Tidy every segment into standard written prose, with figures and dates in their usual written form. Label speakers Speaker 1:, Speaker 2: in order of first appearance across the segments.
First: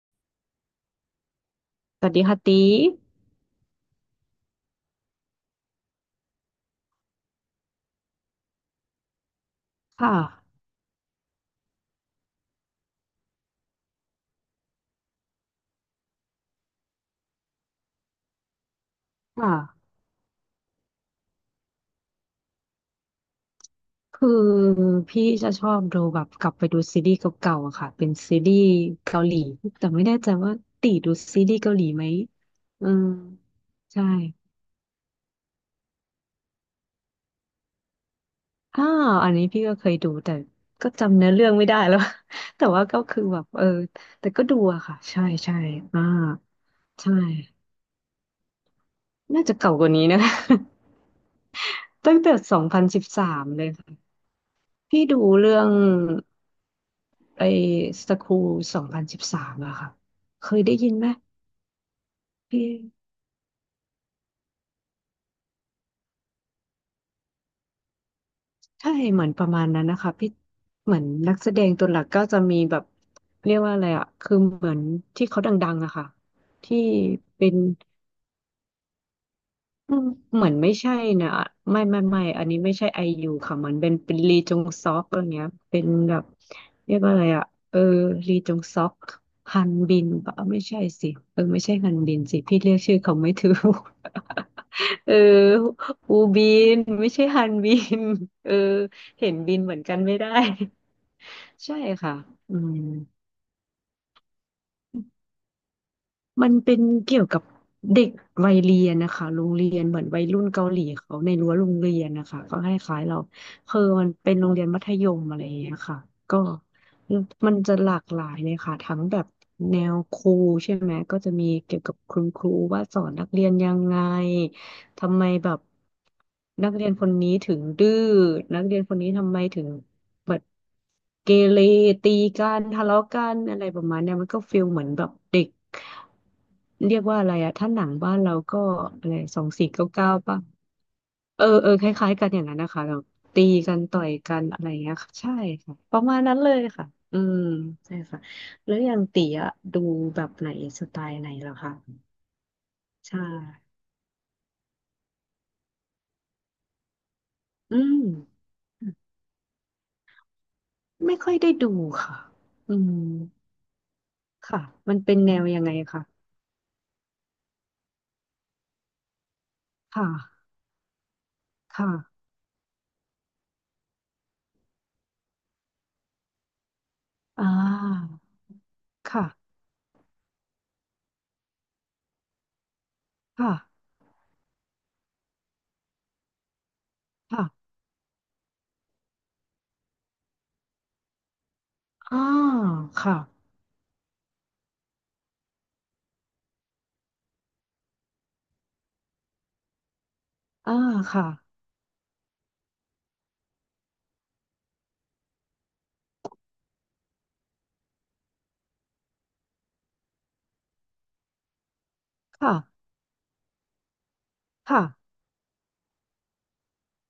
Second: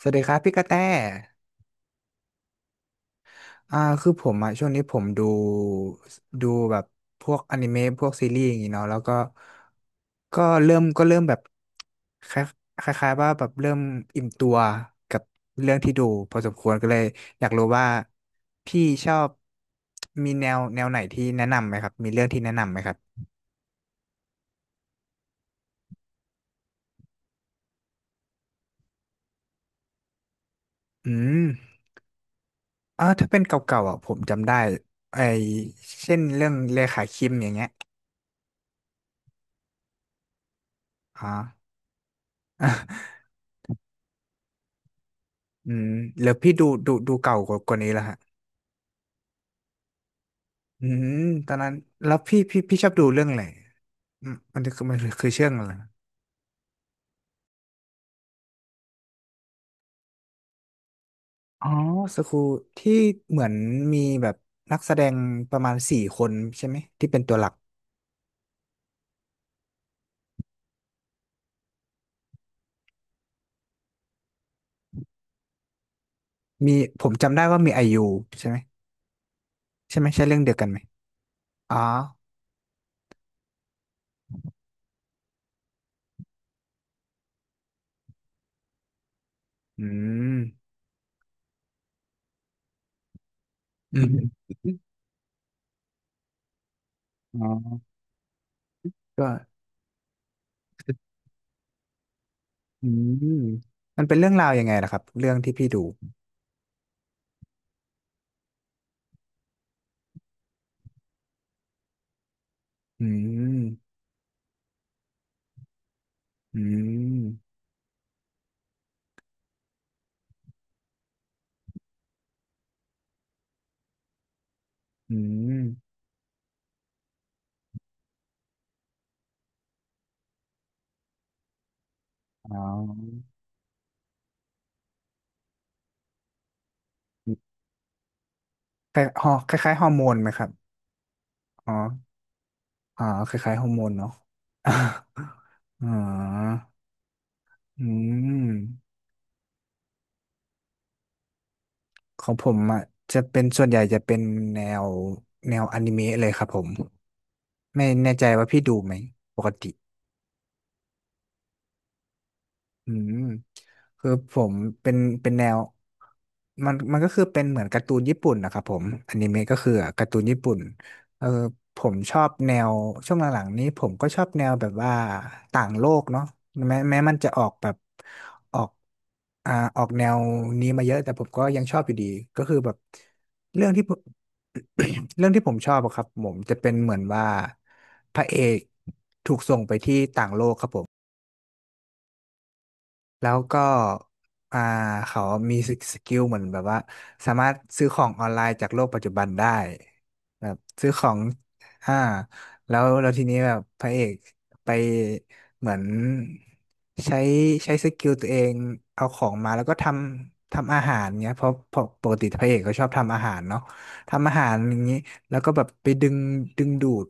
Speaker 1: สวัสดีครับพี่กระแต
Speaker 2: สวัสดีค่ะตี
Speaker 1: คือผมอ่ะช่วงนี้ผมดูแบบพวกอนิเมะพวกซีรีส์อย่างงี้เนาะแล้วก็
Speaker 2: ค่ะ
Speaker 1: ก็เริ่มแบบคลคล้ายๆว่าแบบเริ่มอิ่มตัวกับเรื่องที่ดูพอสมควรก็เลยอยากรู้ว่าพี่ชอบ
Speaker 2: ค่ะ
Speaker 1: มีแนวไหนที่แนะนำไหมครับมีเรื่องที่แนะนำไหมครับ
Speaker 2: คือพี่จะชอบดูแบบกลับไปดูซีรีส์เก่าๆอะค่ะเป็นซีรีส์เกาหลีแต่ไม่แน่ใจว่าตี
Speaker 1: อื
Speaker 2: ดูซีรีส์เกาห
Speaker 1: ม
Speaker 2: ลีไหมอืม
Speaker 1: ถ้าเป็นเก่าๆอ่ะ
Speaker 2: ใช่
Speaker 1: ผมจำได้ไอเช่นเรื่องเลขาคิมอย่างเงี้ย
Speaker 2: อ้าวอันนี้พี่ก็เคยดูแต่ก็จำ
Speaker 1: อ๋อ
Speaker 2: เนื้อเรื่องไม่ได้แล้ว แต่ว่าก็คือแบบแต่ก็ดูอะค่ะ ใช่ใช่
Speaker 1: อืม
Speaker 2: อ่า
Speaker 1: แล้วพี่ดู
Speaker 2: ใช่
Speaker 1: เก่ากว่านี้แล้วฮะ
Speaker 2: น่าจะเก่ากว่านี้นะ
Speaker 1: อืมตอนนั้น แล้
Speaker 2: ตั้
Speaker 1: ว
Speaker 2: งแต่
Speaker 1: พี่
Speaker 2: สอ
Speaker 1: พี่
Speaker 2: ง
Speaker 1: พี่
Speaker 2: พั
Speaker 1: ช
Speaker 2: น
Speaker 1: อบ
Speaker 2: สิ
Speaker 1: ดู
Speaker 2: บ
Speaker 1: เรื่
Speaker 2: สา
Speaker 1: องอะไร
Speaker 2: มเลยค่ะ
Speaker 1: อืมมันคือมัน
Speaker 2: พี่ดู
Speaker 1: คือเชื่อง
Speaker 2: เรื่อ
Speaker 1: อะ
Speaker 2: ง
Speaker 1: ไรนะ
Speaker 2: ไอ้สคูล2013อะค่ะเคยได้ยินไหม
Speaker 1: อ๋อสกู
Speaker 2: พี่
Speaker 1: ที่เหมือนมีแบบนักแสดงประมาณสี่คนใช่ไหมที่เป็นตัวหลัก
Speaker 2: ใช่เหมือนประมาณนั้นนะคะพี่เหมือนนักแสดงตัวหลักก็จะมีแบบเรียกว่าอะไรอะคือเหมือนที่เขาดังๆอะค่ะ
Speaker 1: มี
Speaker 2: ที่
Speaker 1: ผมจำได้
Speaker 2: เป็น
Speaker 1: ว่ามีไอยูใช่ไหม
Speaker 2: อืม
Speaker 1: ใช่เรื่อง
Speaker 2: เหมื
Speaker 1: เดี
Speaker 2: อ
Speaker 1: ย
Speaker 2: น
Speaker 1: วกัน
Speaker 2: ไม่
Speaker 1: ไหม
Speaker 2: ใช่นะ
Speaker 1: อ๋อ
Speaker 2: ไม่ไม่ไม่อันนี้ไม่ใช่ไอยูค่ะมันเป็นลีจงซอกอะไรเงี้ยเป็นแบบเรียกว่าอะไรอ่ะเออลีจงซอกฮัน
Speaker 1: อื
Speaker 2: บินปะ
Speaker 1: ม
Speaker 2: ไม่ใช่สิไม่ใช่ฮันบินสิพี่เรียกชื่อเขาไม่ถูก
Speaker 1: อืม
Speaker 2: เอออูบินไม่ใช่
Speaker 1: อ๋
Speaker 2: ฮันบิ
Speaker 1: อ
Speaker 2: นเออเห็
Speaker 1: ก็
Speaker 2: นบินเหมือนกันไม่ได้ ใช่ค่ะอืม
Speaker 1: อืมมันเป็นเรื่องราวยังไงล่ะครับเรื่องที่พี่ดู
Speaker 2: มันเป็นเกี่ยวกับเด็กวัยเรียนนะคะโรงเรียนเหมือนวัยรุ่นเกาหลีเขาในรั้วโรงเรียนนะคะก็ให้คล้าย
Speaker 1: อื
Speaker 2: ๆเรา
Speaker 1: ม
Speaker 2: คือมันเป็นโรงเรียนมัธยมอะไรอย่างเงี้ยค่ะก็
Speaker 1: อืม
Speaker 2: มันจะหลากหลายเลยค่ะทั้งแบบแนวครูใช่ไหมก็จะมีเกี่ยวกับคุณครูว่าสอนนักเรียนยังไง
Speaker 1: อื
Speaker 2: ทำไมแบ
Speaker 1: ม
Speaker 2: บนักเรียนคนนี้ถึงดื้อนักเรียนคนนี้ทำไมถึง แบบเกเรตีกั
Speaker 1: อ๋
Speaker 2: นทะเลาะกั
Speaker 1: อ
Speaker 2: นอะไรประมาณเนี้ยมันก็ฟีลเหมือนแบบเด็กเรียกว่าอะไรอะถ้าหนังบ้านเราก็อะไรสอง
Speaker 1: ค
Speaker 2: สี่
Speaker 1: ล้ายๆฮ
Speaker 2: เก้า
Speaker 1: อร์โม
Speaker 2: เก้า
Speaker 1: นไหม
Speaker 2: ป่ะ
Speaker 1: ครับ
Speaker 2: เออเอ
Speaker 1: อ๋
Speaker 2: อ
Speaker 1: อ
Speaker 2: คล้ายๆกันอย่างนั้นนะคะแบ
Speaker 1: อ๋
Speaker 2: บ
Speaker 1: อค
Speaker 2: ตี
Speaker 1: ล้ายๆฮอ
Speaker 2: กั
Speaker 1: ร์
Speaker 2: น
Speaker 1: โมน
Speaker 2: ต่อ
Speaker 1: เนาะ
Speaker 2: ยกันอะไรอย่างเงี้ยค่ะใช่ค่ะ
Speaker 1: อ๋
Speaker 2: ประมาณนั้นเล
Speaker 1: อ
Speaker 2: ยค่ะอืม
Speaker 1: อื
Speaker 2: ใช่ค่ะ
Speaker 1: ม
Speaker 2: แล้วอย่างตีอะดูแบบไหนสไตล์ไหนเหรอคะ
Speaker 1: ของผมอ่ะจะ
Speaker 2: ใช่
Speaker 1: เป็นส่วนใหญ่จะเป็นแนวแนวอนิเมะเลยครับผม
Speaker 2: อื
Speaker 1: ไม่
Speaker 2: ม
Speaker 1: แน่ใจว่าพี่ดูไหมปกติ
Speaker 2: ไม่ค่อยได้ดูค่ะอื
Speaker 1: อื
Speaker 2: ม
Speaker 1: มคือผม
Speaker 2: ค่ะ
Speaker 1: เป็
Speaker 2: มั
Speaker 1: น
Speaker 2: นเป็น
Speaker 1: เป็
Speaker 2: แน
Speaker 1: นแน
Speaker 2: ว
Speaker 1: ว
Speaker 2: ยังไงคะ
Speaker 1: มันก็คือเป็นเหมือนการ์ตูนญี่ปุ่นนะครับผมอนิเมะก็คือกา
Speaker 2: ค่ะ
Speaker 1: ร์ตูนญี่ปุ่นเออผมช
Speaker 2: ค่ะ
Speaker 1: อบแนวช่วงหลังๆนี้ผมก็ชอบแนวแบบว่าต่างโลกเนาะแม้มันจะออ
Speaker 2: อ่า
Speaker 1: กแบบออก
Speaker 2: ค่ะ
Speaker 1: ออกแนวนี้มาเยอะแต่ผมก็ยังชอบอยู่ดีก็คือแบบ
Speaker 2: ค่ะ
Speaker 1: เรื่องที่ผม เรื่องที่ผมชอบอะครับผมจะเป็นเหมือนว่า
Speaker 2: ค่ะ
Speaker 1: พระเอกถูกส่งไปที่ต่างโลกครับผม
Speaker 2: อ่าค่ะ
Speaker 1: แล้วก็อ่าเขามีสกิลเหมือนแบบว่าสามารถซื้อของออนไลน์จากโลกปัจจุบันได้แบบ
Speaker 2: อ่า
Speaker 1: ซื้อของ
Speaker 2: ค่ะ
Speaker 1: อ่าแล้วทีนี้แบบพระเอกไปเหมือนใช้ใช้สกิลตัวเองเอาของมาแล้วก็ทำอาหารเงี้ยเพราะปกติพระเอ
Speaker 2: ค่ะ
Speaker 1: กก็ชอบทำอาหารเนาะทำอาหารอย่า
Speaker 2: ค่ะ
Speaker 1: งนี้แล้วก็แบบไปดึงดูด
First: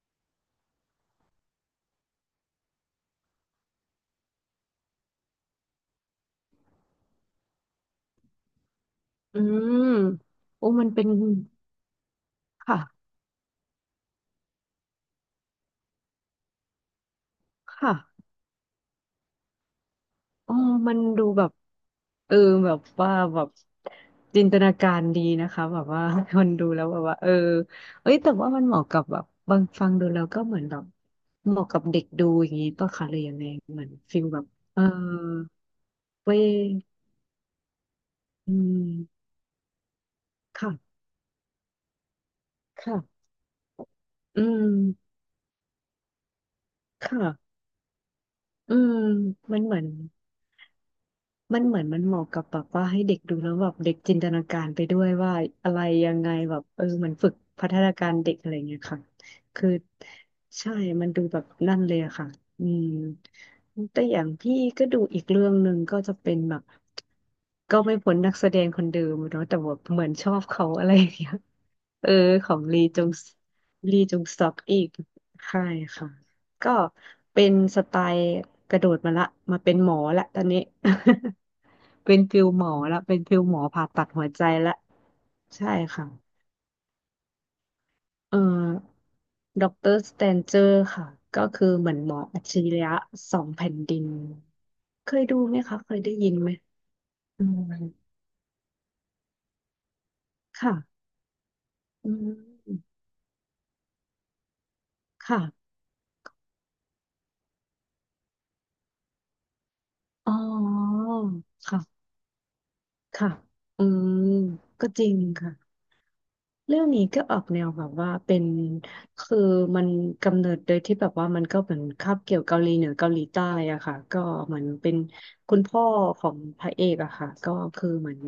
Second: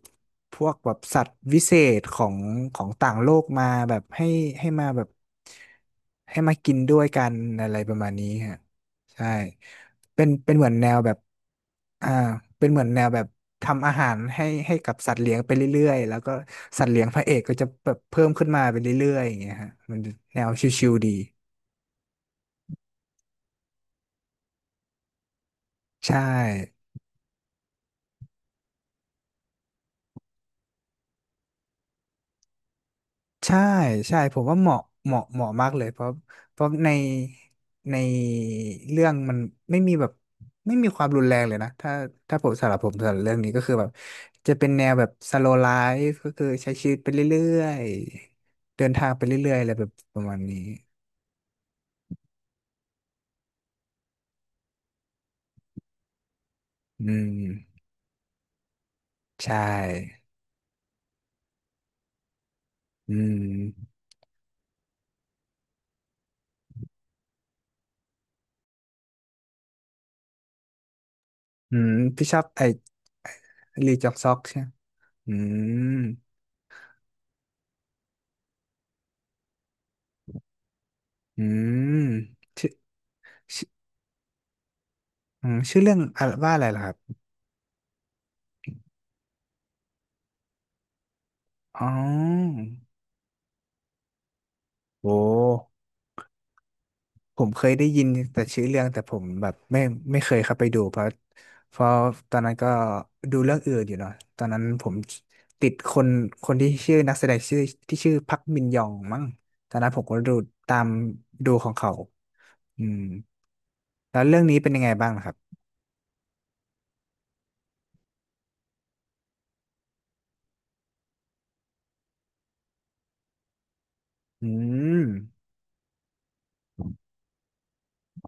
Speaker 1: พวกแบบสัตว์วิเศษของของต่างโลกมาแบบให้ให้มาแบบให้มากินด้วยกันอะไรประมาณนี้ฮะใช่
Speaker 2: อืม
Speaker 1: เป็นเห
Speaker 2: โอ้
Speaker 1: มือน
Speaker 2: มั
Speaker 1: แน
Speaker 2: น
Speaker 1: ว
Speaker 2: เป็น
Speaker 1: แบบอ่าเป็นเหมือนแนว
Speaker 2: ค่ะ
Speaker 1: แบบทำอาหารให้กับสัตว์เลี้ยงไปเรื่อยๆแล้วก็สัตว์เลี้ยงพระเอกก็จะแบ
Speaker 2: ค่ะ
Speaker 1: บเพิ่มขึ้นมาไปเรื่อยๆอย่างเงี้ยฮะมันแนว
Speaker 2: อ๋อ
Speaker 1: ชิว
Speaker 2: มัน
Speaker 1: ๆดี
Speaker 2: ดูแบบเออแบบว่าแบบจินตนาการดีนะคะแบบว่า
Speaker 1: ใช่
Speaker 2: คนดูแล้วแบบว่าเออเอ้ยแต่ว่ามันเหมาะกับแบบบางฟังดูแล้วก็เหมือนแบบเหมาะกับเด็กดูอย่างนี้ป่ะคะหรือยังไง
Speaker 1: ใช่
Speaker 2: เหมือน
Speaker 1: ใช่
Speaker 2: ฟิล
Speaker 1: ผ
Speaker 2: แบ
Speaker 1: ม
Speaker 2: บ
Speaker 1: ว่า
Speaker 2: เออ
Speaker 1: เหมาะมากเลยเพราะ
Speaker 2: เว้ย
Speaker 1: เพราะในใน
Speaker 2: อื
Speaker 1: เรื่อง
Speaker 2: ม
Speaker 1: มันไม่มีแบบไม่มีค
Speaker 2: ค่ะ
Speaker 1: วามรุนแรงเลยนะถ้าถ้าผมสำหรับผมสำหรับ
Speaker 2: ค่ะ
Speaker 1: เรื่องนี้ก็คือแบบ
Speaker 2: อื
Speaker 1: จะเป็นแนวแบ
Speaker 2: ม
Speaker 1: บสโล w l ไลฟ์ก็คือใช้ชีวิต
Speaker 2: ค
Speaker 1: ไปเรื่
Speaker 2: ่ะ
Speaker 1: อย
Speaker 2: อื
Speaker 1: ๆเดิน
Speaker 2: ม
Speaker 1: ทางไปเรื่อย
Speaker 2: มั
Speaker 1: ๆ
Speaker 2: น
Speaker 1: อะไร
Speaker 2: เหมื
Speaker 1: แบ
Speaker 2: อน
Speaker 1: บประมาณนี้
Speaker 2: มันเหมือนมันเหมาะกับแบบว่าให้เด็กดูแล้วแบบเด็กจินตนาการไปด้วยว่าอะไรยังไงแบบเออ
Speaker 1: อื
Speaker 2: เหมันฝึกพัฒ
Speaker 1: ม
Speaker 2: นาการเด็กอะไรเงี้ยค่ะ
Speaker 1: ใช
Speaker 2: คือ
Speaker 1: ่
Speaker 2: ใช่มันดูแบบนั่นเลยอะค่ะอืม
Speaker 1: อืม
Speaker 2: แต่อย่างพี่ก็ดูอีกเรื่องหนึ่งก็จะเป็นแบบก็ไม่พ้นนักแสดงคนเดิมเนาะแต่ว่าเหมือนชอบเขาอะไรอย่างเงี้ย
Speaker 1: อืม
Speaker 2: เออ
Speaker 1: พี่ชอบ
Speaker 2: ของ
Speaker 1: ไอ้
Speaker 2: ลีจง
Speaker 1: ลี
Speaker 2: ลี
Speaker 1: จอ
Speaker 2: จ
Speaker 1: ก
Speaker 2: ง
Speaker 1: ซอก
Speaker 2: ซอก
Speaker 1: ใช่ไหม
Speaker 2: อีก
Speaker 1: อื
Speaker 2: ใช่
Speaker 1: ม
Speaker 2: ค่ะ ก็เป็นสไตล์กระโดดมาละมาเป็นหมอละตอนนี้
Speaker 1: อืม
Speaker 2: เป็นฟิลหม
Speaker 1: ชื่อ
Speaker 2: อละเป็นฟิลหมอ
Speaker 1: ชื่อ
Speaker 2: ผ่าตัดหัวใจละ
Speaker 1: อืม
Speaker 2: ใช่
Speaker 1: ชื่อเรื่อง
Speaker 2: ค่ะ
Speaker 1: อะไรว่าอะไรล่ะครับ
Speaker 2: เอ่อด็อกเตอร์สแตนเจอร์ค่ะก็คือ
Speaker 1: อ๋
Speaker 2: เหมือนหมออัจฉ
Speaker 1: อ
Speaker 2: ริยะสองแผ่นดินเค
Speaker 1: โอ้
Speaker 2: ยดูไหมคะเคยได้ยินไหม
Speaker 1: ผ
Speaker 2: อื
Speaker 1: มเค
Speaker 2: ม
Speaker 1: ยได้ยินแต่ชื่อเรื่องแต่ผมแบบไม่เคยเข้าไปดูเพ
Speaker 2: ค่ะ
Speaker 1: ราะเพราะ
Speaker 2: อื
Speaker 1: ตอนนั้นก็
Speaker 2: ม
Speaker 1: ดูเรื่องอื่นอยู่เนาะตอนนั้นผมติ
Speaker 2: ค่ะ
Speaker 1: ดคนคนที่ชื่อนักแสดงชื่อที่ชื่อพักมินยองมั้งตอนนั้นผมก็
Speaker 2: อ๋
Speaker 1: ดูตาม
Speaker 2: อ
Speaker 1: ดูของเขา
Speaker 2: ค่ะ
Speaker 1: อืม
Speaker 2: ค่ะอืม
Speaker 1: แล้วเรื่องนี้เป็นยัง
Speaker 2: ก็
Speaker 1: ไง
Speaker 2: จ
Speaker 1: บ้า
Speaker 2: ริ
Speaker 1: ง
Speaker 2: ง
Speaker 1: นะครับ
Speaker 2: ค่ะ เรื่องนี้ก็ออกแนวแบบว่าเป็นคือมันกำเนิดโดยที่แบบว่ามันก็เหมือนคาบเกี่ยวเกาหลีเหนือเกาหลีใต้อะค่ะก็
Speaker 1: อื
Speaker 2: เหมือนเป็น
Speaker 1: ม
Speaker 2: คุณพ่อของพระเอกอะค่ะก็คือเหมือน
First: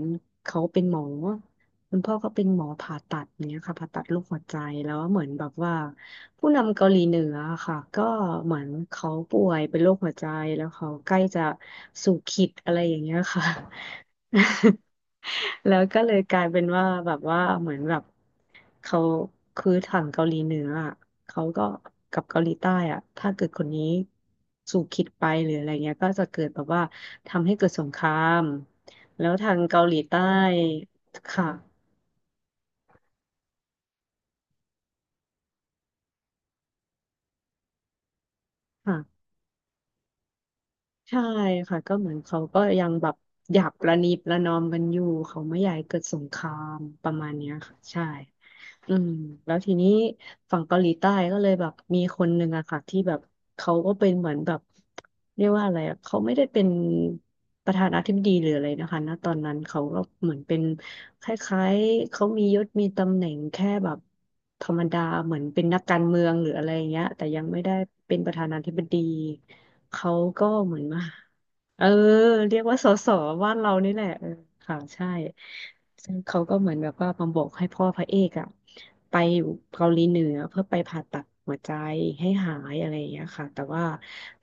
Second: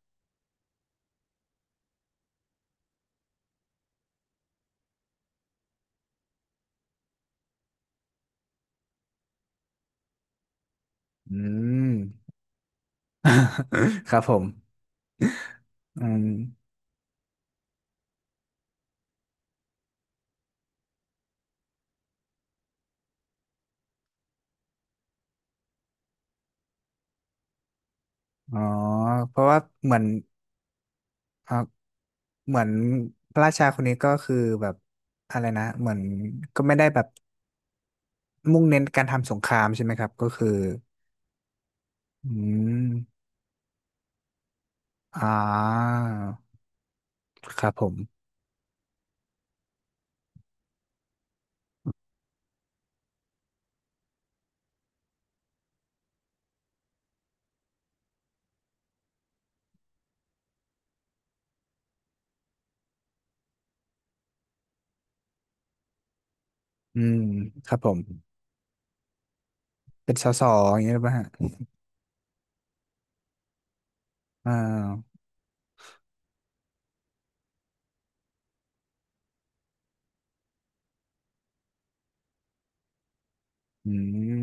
Speaker 2: เขาเป็นหมอคุณพ่อก็เป็นหมอผ่าตัดเนี้ยค่ะผ่าตัดลูกหัวใจแล้วเหมือนแบบว่าผู้นำเกาหลีเหนืออะค่ะก็เหมือนเขาป่วยเป็นโรคหัวใจแล้วเขาใกล้
Speaker 1: อื
Speaker 2: จะ
Speaker 1: ม
Speaker 2: สู่ขีดอะไรอย่างเงี้ยค่ะ
Speaker 1: ครับผม
Speaker 2: แล้วก็
Speaker 1: อื
Speaker 2: เลย
Speaker 1: ม
Speaker 2: กลายเป็นว่าแบบว่าเหมือนแบบเขาคือทางเกาหลีเหนืออะเขาก็กับเกาหลีใต้อ่ะถ้าเกิดคนนี้สู่คิดไปหรืออะไรเงี้ยก็จะเกิดแบบว่าทำให้เกิดสงคราม
Speaker 1: อ๋อ
Speaker 2: แล้ว
Speaker 1: เพราะ
Speaker 2: ทา
Speaker 1: ว่า
Speaker 2: งเกา
Speaker 1: เห
Speaker 2: ห
Speaker 1: มื
Speaker 2: ลี
Speaker 1: อน
Speaker 2: ใต้ค่ะ
Speaker 1: อ่ะเหมือนพระราชาคนนี้ก็คือแบบอะไรนะเหมือนก็ไม่ได้แบบมุ่งเน้นการ
Speaker 2: ค่ะ
Speaker 1: ทำสงครามใช่ไหมครับก็คือ
Speaker 2: ใช่ค่ะก็เหมือน
Speaker 1: อื
Speaker 2: เขาก็ยังแบบ
Speaker 1: ม
Speaker 2: หยาบประนีประนอมกันอยู่
Speaker 1: อ่า
Speaker 2: เขาไม่อยากให้เกิดสงครามประมาณเนี้ย
Speaker 1: ครับ
Speaker 2: ค่ะ
Speaker 1: ผม
Speaker 2: ใช่ อืมแล้วทีนี้ฝั่งเกาหลีใต้ก็เลยแบบมีคนหนึ่งอะค่ะที่แบบเขาก็เป็นเหมือนแบบเรียกว่าอะไรอะเขาไม่ได้เป็นประธานาธิบดีหรืออะไรนะคะณตอนนั้นเขาก็เหมือนเป็นคล้ายๆเขามียศมีตำแหน่งแค่แบบธรรมดาเหมือนเป็นนักการเมืองหรืออะไรอย่าง
Speaker 1: อื
Speaker 2: เงี้ย
Speaker 1: ม
Speaker 2: แต่ยังไม่
Speaker 1: ค
Speaker 2: ได้
Speaker 1: รับผม
Speaker 2: เป็นประธานาธิบดีเขา
Speaker 1: เป็นสส
Speaker 2: ก็เห
Speaker 1: อ
Speaker 2: มือ
Speaker 1: ย่าง
Speaker 2: น
Speaker 1: เงี้ยห
Speaker 2: มา
Speaker 1: รือเปล่าฮะ
Speaker 2: เออเรียกว่าสสบ้านเรานี่แหละเออ
Speaker 1: อ่า
Speaker 2: ค่ะใช่ ซึ่งเขาก็เหมือนแบบว่ามาบอกให้พ่อพระเอกอะไปอยู่เกาหลีเหนือเพื่อไปผ่าตัดหัวใจให้หายอะไรอย่างเงี้ยค่ะแต่ว่า
Speaker 1: อื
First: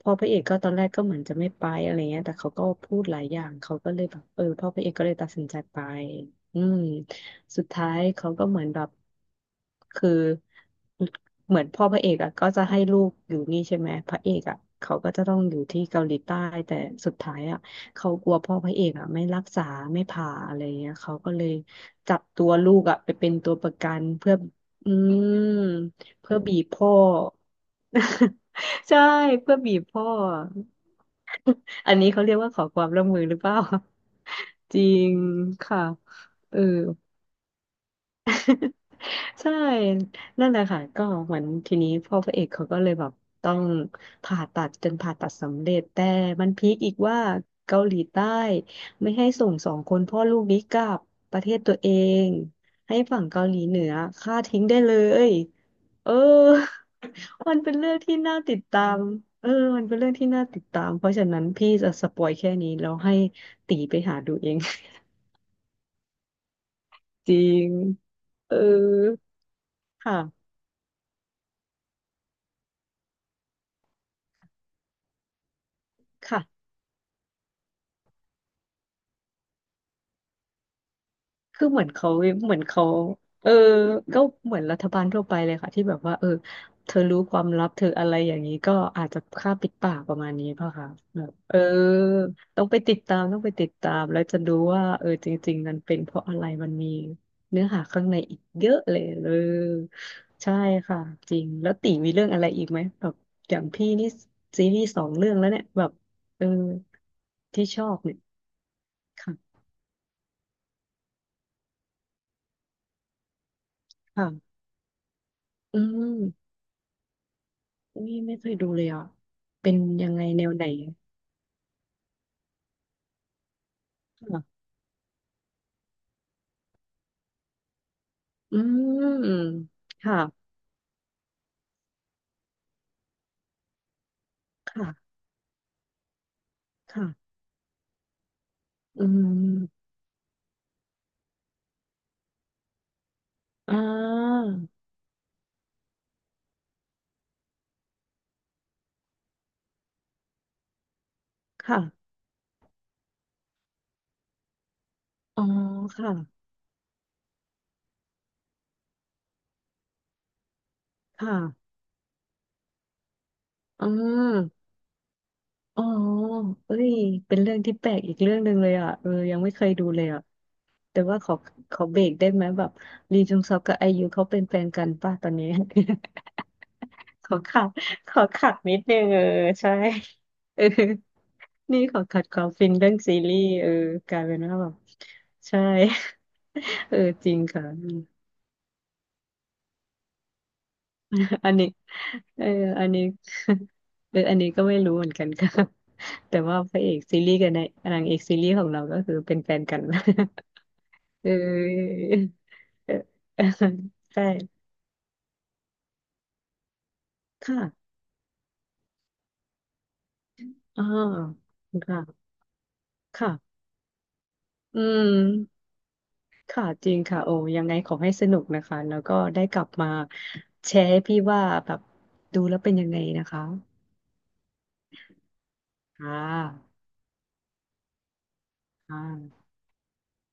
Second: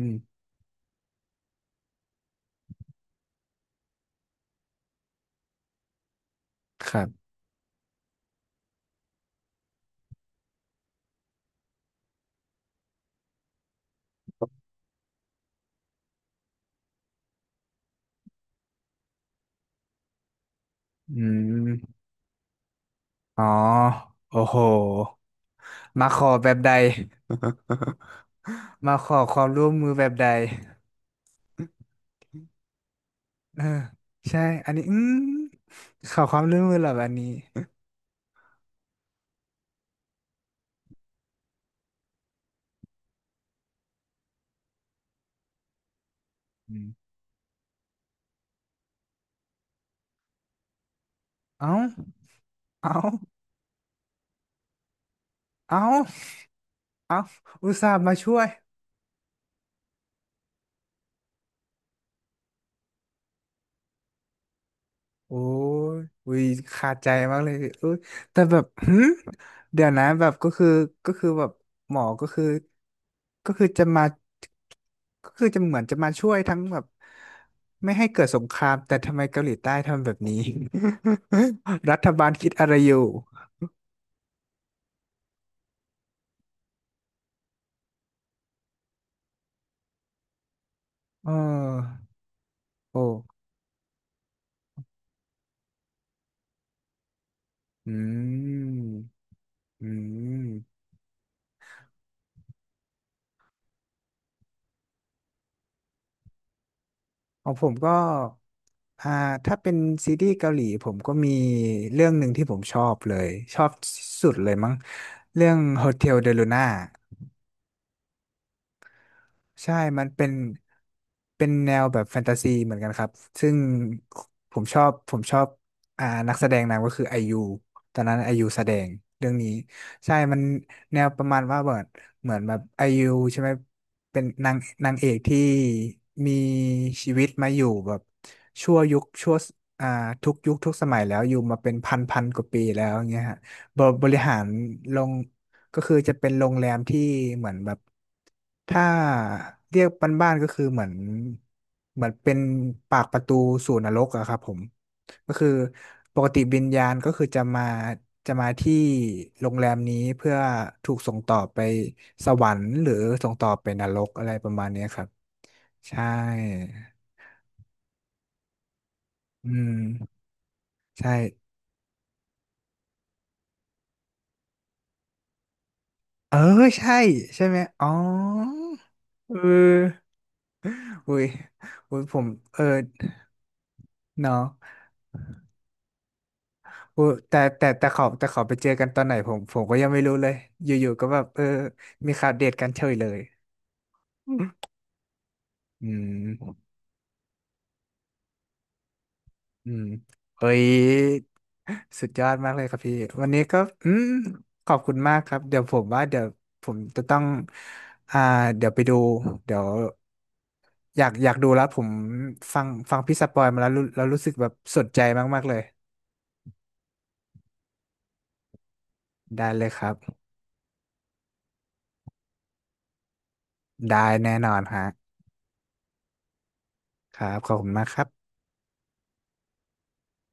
Speaker 2: พ่อพระเอกก็ตอนแรกก็เหมือนจะไม่ไปอะไรเงี้ยแต่เขาก็พูดหลายอย่างเขาก็เลยแบบพ่อพระเอกก็เลยตัดสินใจไปอืม
Speaker 1: ครับ
Speaker 2: สุดท้ายเขาก็เหมือนแบบคือเหมือนพ่อพระเอกอะก็จะให้ลูกอยู่นี่ใช่ไหมพระเอกอะเขาก็จะต้องอยู่ที่เกาหลีใต้แต่สุดท้ายอะ เขากลัวพ่อพระเอกอ่ะไม่รักษาไม่ผ่าอะไรเงี้ยเขา
Speaker 1: อื
Speaker 2: ก็เลย
Speaker 1: ม
Speaker 2: จับตัวลูกอ่ะไปเป็น
Speaker 1: อ๋อ
Speaker 2: ตัวประกันเพื่อ
Speaker 1: โอ้โห
Speaker 2: อืม
Speaker 1: มาขอ
Speaker 2: เพื่อ
Speaker 1: แบ
Speaker 2: บี
Speaker 1: บ
Speaker 2: บ
Speaker 1: ใด
Speaker 2: พ่อ
Speaker 1: มา
Speaker 2: ใช่
Speaker 1: ขอความ
Speaker 2: เพื่อ
Speaker 1: ร่วม
Speaker 2: บีบ
Speaker 1: มือแบ
Speaker 2: พ่อ
Speaker 1: บใด
Speaker 2: อันนี้เขาเรียกว่าขอความร่วมมือหรือเปล่า
Speaker 1: เออใช่อัน
Speaker 2: จ
Speaker 1: นี้
Speaker 2: ริ
Speaker 1: อืม
Speaker 2: งค่ะ
Speaker 1: ขอความ
Speaker 2: เอ
Speaker 1: ร่ว
Speaker 2: อ
Speaker 1: มมือเหรอแบบนี้
Speaker 2: ใช่นั่นแหละค่ะก็เหมือนทีนี้พ่อพระเอกเขาก็เลยแบบต้องผ่าตัดจนผ่าตัดสำเร็จแต่มันพี
Speaker 1: อื
Speaker 2: คอีก
Speaker 1: ม
Speaker 2: ว่าเกาหลีใต้ไม่ให้ส่งสองคนพ่อลูกนี้กลับประเทศตั
Speaker 1: เอ้า
Speaker 2: วเอง
Speaker 1: เอ้า
Speaker 2: ให้ฝั่งเกาหลีเหนือฆ่าทิ้งได้เลย
Speaker 1: เอ้า
Speaker 2: เออ
Speaker 1: เอ้า
Speaker 2: มัน
Speaker 1: อุ
Speaker 2: เป็น
Speaker 1: ต
Speaker 2: เรื่
Speaker 1: ส่า
Speaker 2: อง
Speaker 1: ห์มา
Speaker 2: ที่
Speaker 1: ช่
Speaker 2: น่า
Speaker 1: วย
Speaker 2: ติดตามเออมันเป็นเรื่องที่น่าติดตามเพราะฉะนั้นพี่จะสปอยแค่นี้แล้วให้ตีไปหาดูเอง
Speaker 1: โอ้ยอุ้ยขาดใจ
Speaker 2: จ
Speaker 1: มา
Speaker 2: ริ
Speaker 1: กเลย
Speaker 2: ง
Speaker 1: เอ้ยแต่
Speaker 2: เอ
Speaker 1: แบ
Speaker 2: อ
Speaker 1: บหมเดี๋ยวนะแบบก็
Speaker 2: ค่ะ
Speaker 1: คือก็คือแบบหมอก็คือก็คือจะมาก็คือจะเหมือนจะมาช่วย
Speaker 2: ค่ะ
Speaker 1: ทั้งแบบไม่ให้เกิดสงครามแต่ทำไมเกาหลีใต้ทำแบบนี้
Speaker 2: คือเหมือน
Speaker 1: รัฐ
Speaker 2: เขา
Speaker 1: บาลคิ
Speaker 2: เห
Speaker 1: ด
Speaker 2: มือน
Speaker 1: อะไร
Speaker 2: เขา
Speaker 1: อยู่
Speaker 2: เออก็เหมือนรัฐบาลทั่วไปเลยค่ะที่แบบว่าเออเธอรู้ความลับเธออะไรอย่างนี้ก็อาจจะฆ่าปิดปากประมาณนี้ป่ะคะแบ
Speaker 1: เ
Speaker 2: บเออ
Speaker 1: ออ
Speaker 2: ต้องไปติด
Speaker 1: โอ้
Speaker 2: ตามต้องไปติดตามแล้วจะรู้ว่าเออจริงๆมันเป็นเพราะอะไรมันมีเนื้อหา
Speaker 1: อื
Speaker 2: ข้างในอีก
Speaker 1: ม
Speaker 2: เยอะเลยเออ
Speaker 1: อืม
Speaker 2: ใช่ค่ะจริงแล้วตีมีเรื่องอะไรอีกไหมแบบอย่างพี่นี่ซีรีส์สองเรื่องแล้วเนี่ยแบบเออ
Speaker 1: ของผ
Speaker 2: ที่
Speaker 1: ม
Speaker 2: ชอ
Speaker 1: ก็
Speaker 2: บเนี่ย
Speaker 1: อ่าถ้า
Speaker 2: ค่ะ
Speaker 1: เป็นซีรีส์เกาหลีผมก็มีเรื่องหนึ่งที่ผมชอบเลยชอบสุดเลย
Speaker 2: ค่ะ
Speaker 1: มั้งเรื่อง
Speaker 2: อื
Speaker 1: Hotel de
Speaker 2: ม
Speaker 1: Luna
Speaker 2: อุ้ยไม่เคยดูเลยอ่ะเป็
Speaker 1: ใช่
Speaker 2: น
Speaker 1: มั
Speaker 2: ยั
Speaker 1: น
Speaker 2: งไง
Speaker 1: เป็น
Speaker 2: แนวไหน
Speaker 1: แนวแบบแฟนตาซีเหมือนกันครับซึ่ง
Speaker 2: ค่ะ
Speaker 1: ผมชอบนักแสดงนำก็คือไอยู ตอนนั้นไอยู
Speaker 2: อื
Speaker 1: แสดงเรื่องนี้
Speaker 2: ม
Speaker 1: ใช่มัน
Speaker 2: ค่ะ
Speaker 1: แนวประมาณว่าเหมือนเหมือนแบบไอยูใช่ไหมเป็นนางเอ
Speaker 2: ค่ะ
Speaker 1: กที่มี
Speaker 2: ค่ะ
Speaker 1: ชีวิตมาอยู่แบบชั่วยุ
Speaker 2: อื
Speaker 1: คชั่วอ่า
Speaker 2: ม
Speaker 1: ทุกยุคทุกสมัยแล้วอยู่มาเป็น1,000 กว่าปีแล้วอย่างเงี้ยฮะ
Speaker 2: อ่
Speaker 1: บริหา
Speaker 2: า
Speaker 1: รลงก็คือจะเป็นโรงแรมที่เหมือนแบบ ถ้าเรียกบ้านๆก็คือเหมือน
Speaker 2: ค่ะ
Speaker 1: เป็นปากประตูสู่นรกอะครับผมก็
Speaker 2: อ๋อ
Speaker 1: คือ
Speaker 2: ค่ะ
Speaker 1: ปกติวิญญาณก็คือจะมาที่โรงแรมนี้เพื่อถูกส่งต่อไป
Speaker 2: ค่ะ
Speaker 1: สวรรค์หรือส่งต่อไปน
Speaker 2: อื
Speaker 1: รกอะไรประมาณ
Speaker 2: ม
Speaker 1: เนี้ยครับ
Speaker 2: อ๋อ
Speaker 1: ใช่
Speaker 2: เอ้ยเป็นเรื่องที่แปลกอีกเรื่องหนึ่งเลยอ่ะเออยัง
Speaker 1: อื
Speaker 2: ไม่เคยดูเลย
Speaker 1: ม
Speaker 2: อ่ะแต่
Speaker 1: ใช่
Speaker 2: ว่าขอขอเบรกได้ไหมแบบลีจุงซอกกับไอยูเขาเป็นแฟนกันป่ะตอนนี้
Speaker 1: เออใช่
Speaker 2: ขอ
Speaker 1: ใช่ไหม
Speaker 2: ขัด
Speaker 1: อ๋อ
Speaker 2: ขอขัดนิดนึงเออ
Speaker 1: เ
Speaker 2: ใช่
Speaker 1: ออ
Speaker 2: เออ
Speaker 1: อุ้ย
Speaker 2: นี่ข
Speaker 1: อุ้
Speaker 2: อ
Speaker 1: ยผ
Speaker 2: ขัด
Speaker 1: ม
Speaker 2: ความ
Speaker 1: เออ
Speaker 2: ฟินเรื่องซีรีส์เออกลาย
Speaker 1: เนาะ
Speaker 2: เป็นว่าแบบใช่ เออ
Speaker 1: โอ้
Speaker 2: จริ
Speaker 1: แต่
Speaker 2: งค่ะ
Speaker 1: แต่แต่เขา
Speaker 2: อ
Speaker 1: แต่เขาไปเจอกันตอนไหนผมก็ยังไม่รู้เลยอยู่ๆก็แบบเออ
Speaker 2: ันนี้
Speaker 1: มีข่าว
Speaker 2: เอ
Speaker 1: เด
Speaker 2: อ
Speaker 1: ทกันเฉ
Speaker 2: อัน
Speaker 1: ย
Speaker 2: นี้
Speaker 1: เลย
Speaker 2: เออ
Speaker 1: อื
Speaker 2: อัน
Speaker 1: ม
Speaker 2: นี้ก็ไม่รู้เหมือนกันค่ะ แต่ว่าพระเอกซีรีส์กับนางเอกซีรีส์ของเราก็คือเป็นแฟน
Speaker 1: อื
Speaker 2: กัน
Speaker 1: มเฮ้ย
Speaker 2: เออ
Speaker 1: สุดยอดมากเลยครับ
Speaker 2: เอ
Speaker 1: พี่วันนี้
Speaker 2: อ
Speaker 1: ก็อืม
Speaker 2: ใช่
Speaker 1: ขอบคุณมากครับเดี๋ยวผมว่าเดี๋ยวผมจะต้อง
Speaker 2: ค่ะ
Speaker 1: อ่าเดี๋ยวไปดูเดี๋ยว
Speaker 2: อ๋อ
Speaker 1: อยากดูแล้วผม
Speaker 2: ค่ะ
Speaker 1: ฟังพี่ส
Speaker 2: ค่ะ
Speaker 1: ปอยมาแล้วรู้สึกแบบส
Speaker 2: อื
Speaker 1: นใจมากๆเลย
Speaker 2: ม ค่ะจริงค่ะโอ้ยังไงขอให้สนุกนะคะแล้วก็ได้
Speaker 1: ได้
Speaker 2: ก
Speaker 1: เล
Speaker 2: ลับ
Speaker 1: ยค
Speaker 2: มา
Speaker 1: รับ
Speaker 2: แชร์ให้พี่ว่าแบบดูแล้วเป็นยังไงนะคะ
Speaker 1: ได้แน่นอนฮะ
Speaker 2: ค่ะ
Speaker 1: ครับขอบคุณมากครับ
Speaker 2: ค่ะ